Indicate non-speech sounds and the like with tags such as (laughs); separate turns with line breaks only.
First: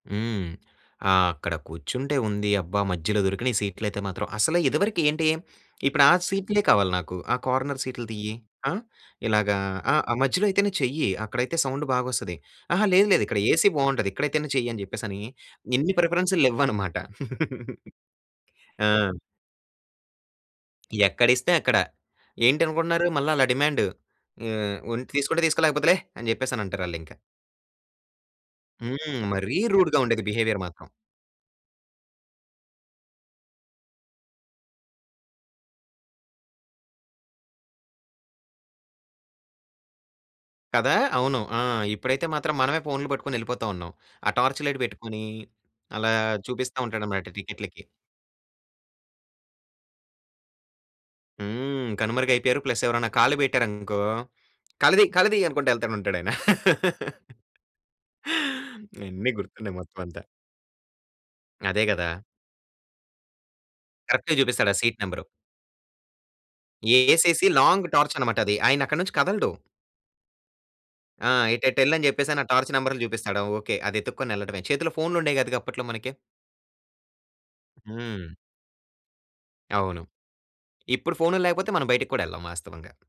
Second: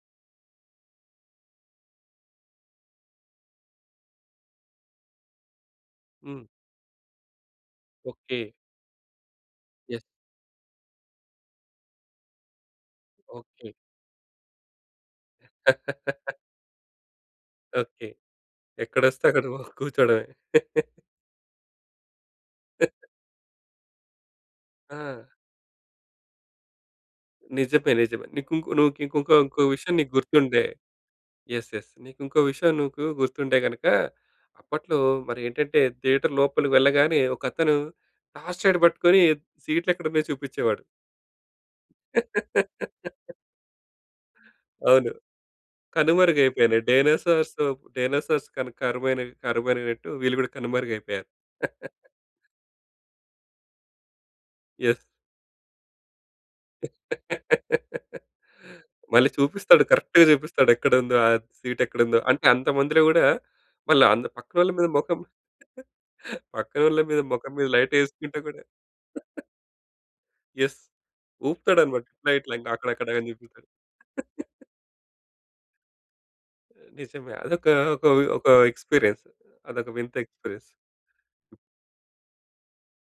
హ్మ్. ఆ ఆక్కడ కూర్చుంటే ఉంది, అబ్బా! మధ్యలో దొరికినీయి సీట్లయితే మాత్రం. అసల ఇదివరకి ఏంటి, ఇప్పు‌డా
హ్మ్.
సీట్లే కావాలి నాకు, ఆ కార్నర్ సీట్లు తియ్యి.
ఓకే.
ఆ! ఇలాగా ఆ!
యెస్.
ఆ మధ్యలో అయితేనే చెయ్యి, అక్కడైతే సౌండు బాగొస్తది. అహా! లేదు, లేదు, ఇక్కడ ఏసీ
ఓకే.
బావుంటది, ఇక్కడైయితేనే చెయ్యి అని చెప్పేసని, ఇన్ని
(laughs)
ప్రిఫరెన్సులు లెవ్వన్నమాట. (giggles)
ఓకే.
ఆ!
ఎక్కడొస్తే అక్కడ ఓహ్, కూర్చోవడమే. (chuckles)
ఎక్కడిస్తే అక్కడ.
(chuckles)
ఏంటనుకుంటున్నారు మళ్ళా అలా డిమాండు. ఆహ్, వున్
ఆ!
తీసుకుంటే తీసుకో, లేకపోతే లే! అని జెప్పేసనంటారాళ్ళింక.
నిజమే నిజమే. నీకుంకొ నువ్వు కింకొ
హ్మ్.
ఇంకో
మరీ
ఇంకో విషయం
రూడ్‌గా
నీకు
ఉండేది బిహేవియర
గుర్తుందే
మాత్రం.
యెస్, యెస్ నీకుంకో విషయం నీకు గుర్తుంటే గనక, అప్పట్లో మరి ఏంటంటే, థియేటర్ లోపలికి వెళ్ళగానే, ఒకతను టార్చ్ లైట్ పట్టుకొని, సీట్లెక్కడున్నాయో చూపిచేవాడు.
కదా! అవును. ఆ! ఇప్పుడైతే మాత్రం, మనమే ఫోనులు
(laughs)
పట్టుకొని ఎపోతావున్నాం. ఆ టార్చ్ లైట్
అవును.
బెట్టుకొనీ, అలా చూపిస్తా
కనుమరుగయిపోయినాయి,
ఉంటాడనమాట
డైనోసార్స్
టికెట్లకి.
డైనోసార్స్ కన కరువైనవి కరువైననట్టు వీళ్ళు కూడా కనుమరుగైయిపోయారు.
హ్మ్.
(chuckles)
కనుమరుగైపోయారు, ప్లస్ ఎవరన్నా కాలు పెట్టారు అనుకో,
యెస్.
"కాళ్ళుదీ, కాళ్ళుదీ" అనుకుంట ఎల్తానే ఉంటాడు అయన. (laughs)
(laughs) మళ్ళీ
అన్ని గుర్తున్నాయి,
చూపిస్తాడు,
మొత్తం అంతా.
కరెక్ట్‌గ చూపిస్తాడు ఎక్కడుందో, ఆ
అదే గదా!
సీటెక్కడుందో. అంటే అంత మందిలో గూడా, మళ్ళా అంద
కరెక్ట్‌గ
పక్కనోళ్ళ
జూపిస్తాడా
మీద,
సీట్
మొఖం
నెంబరు.
(chuckles) పక్కనోళ్ళ మీద,
ఏసేసి,
మొఖం మీద
లాంగ్
లైటేసుకుంట
టార్చనమాటది,
కూడా.
ఆయనక్కడి నుంచి
(chuckles)
కదలడు.
యెస్.
ఆ!
ఉపుతాడనమాట.
ఏటెటెల్లని
ఇట్లా
చెప్పేసని, ఆ
ఇట్లా ఇంక,
టార్చ్
అక్కడ
నెంబరులు
అక్కడ అని
చూపిస్తాడా
చెప్పేసని.
ఓకే. అది ఎత్తుక్కొని యెళ్ళడమే.
(chuckles)
చేతిలో ఫోనులుండేయి కాదుగా అప్పట్లో మనకి.
ఆ! నిజమే, అదొక ఒక
హ్మ్.
ఒక ఎక్స్పీరియన్స్ అదొక
అవును.
వింత ఎక్స్పీరస్.
ఇప్పుడు ఫోనుల్లేకపోతే, మనం బయటికి కూడా ఎళ్ళం వాస్తవంగా.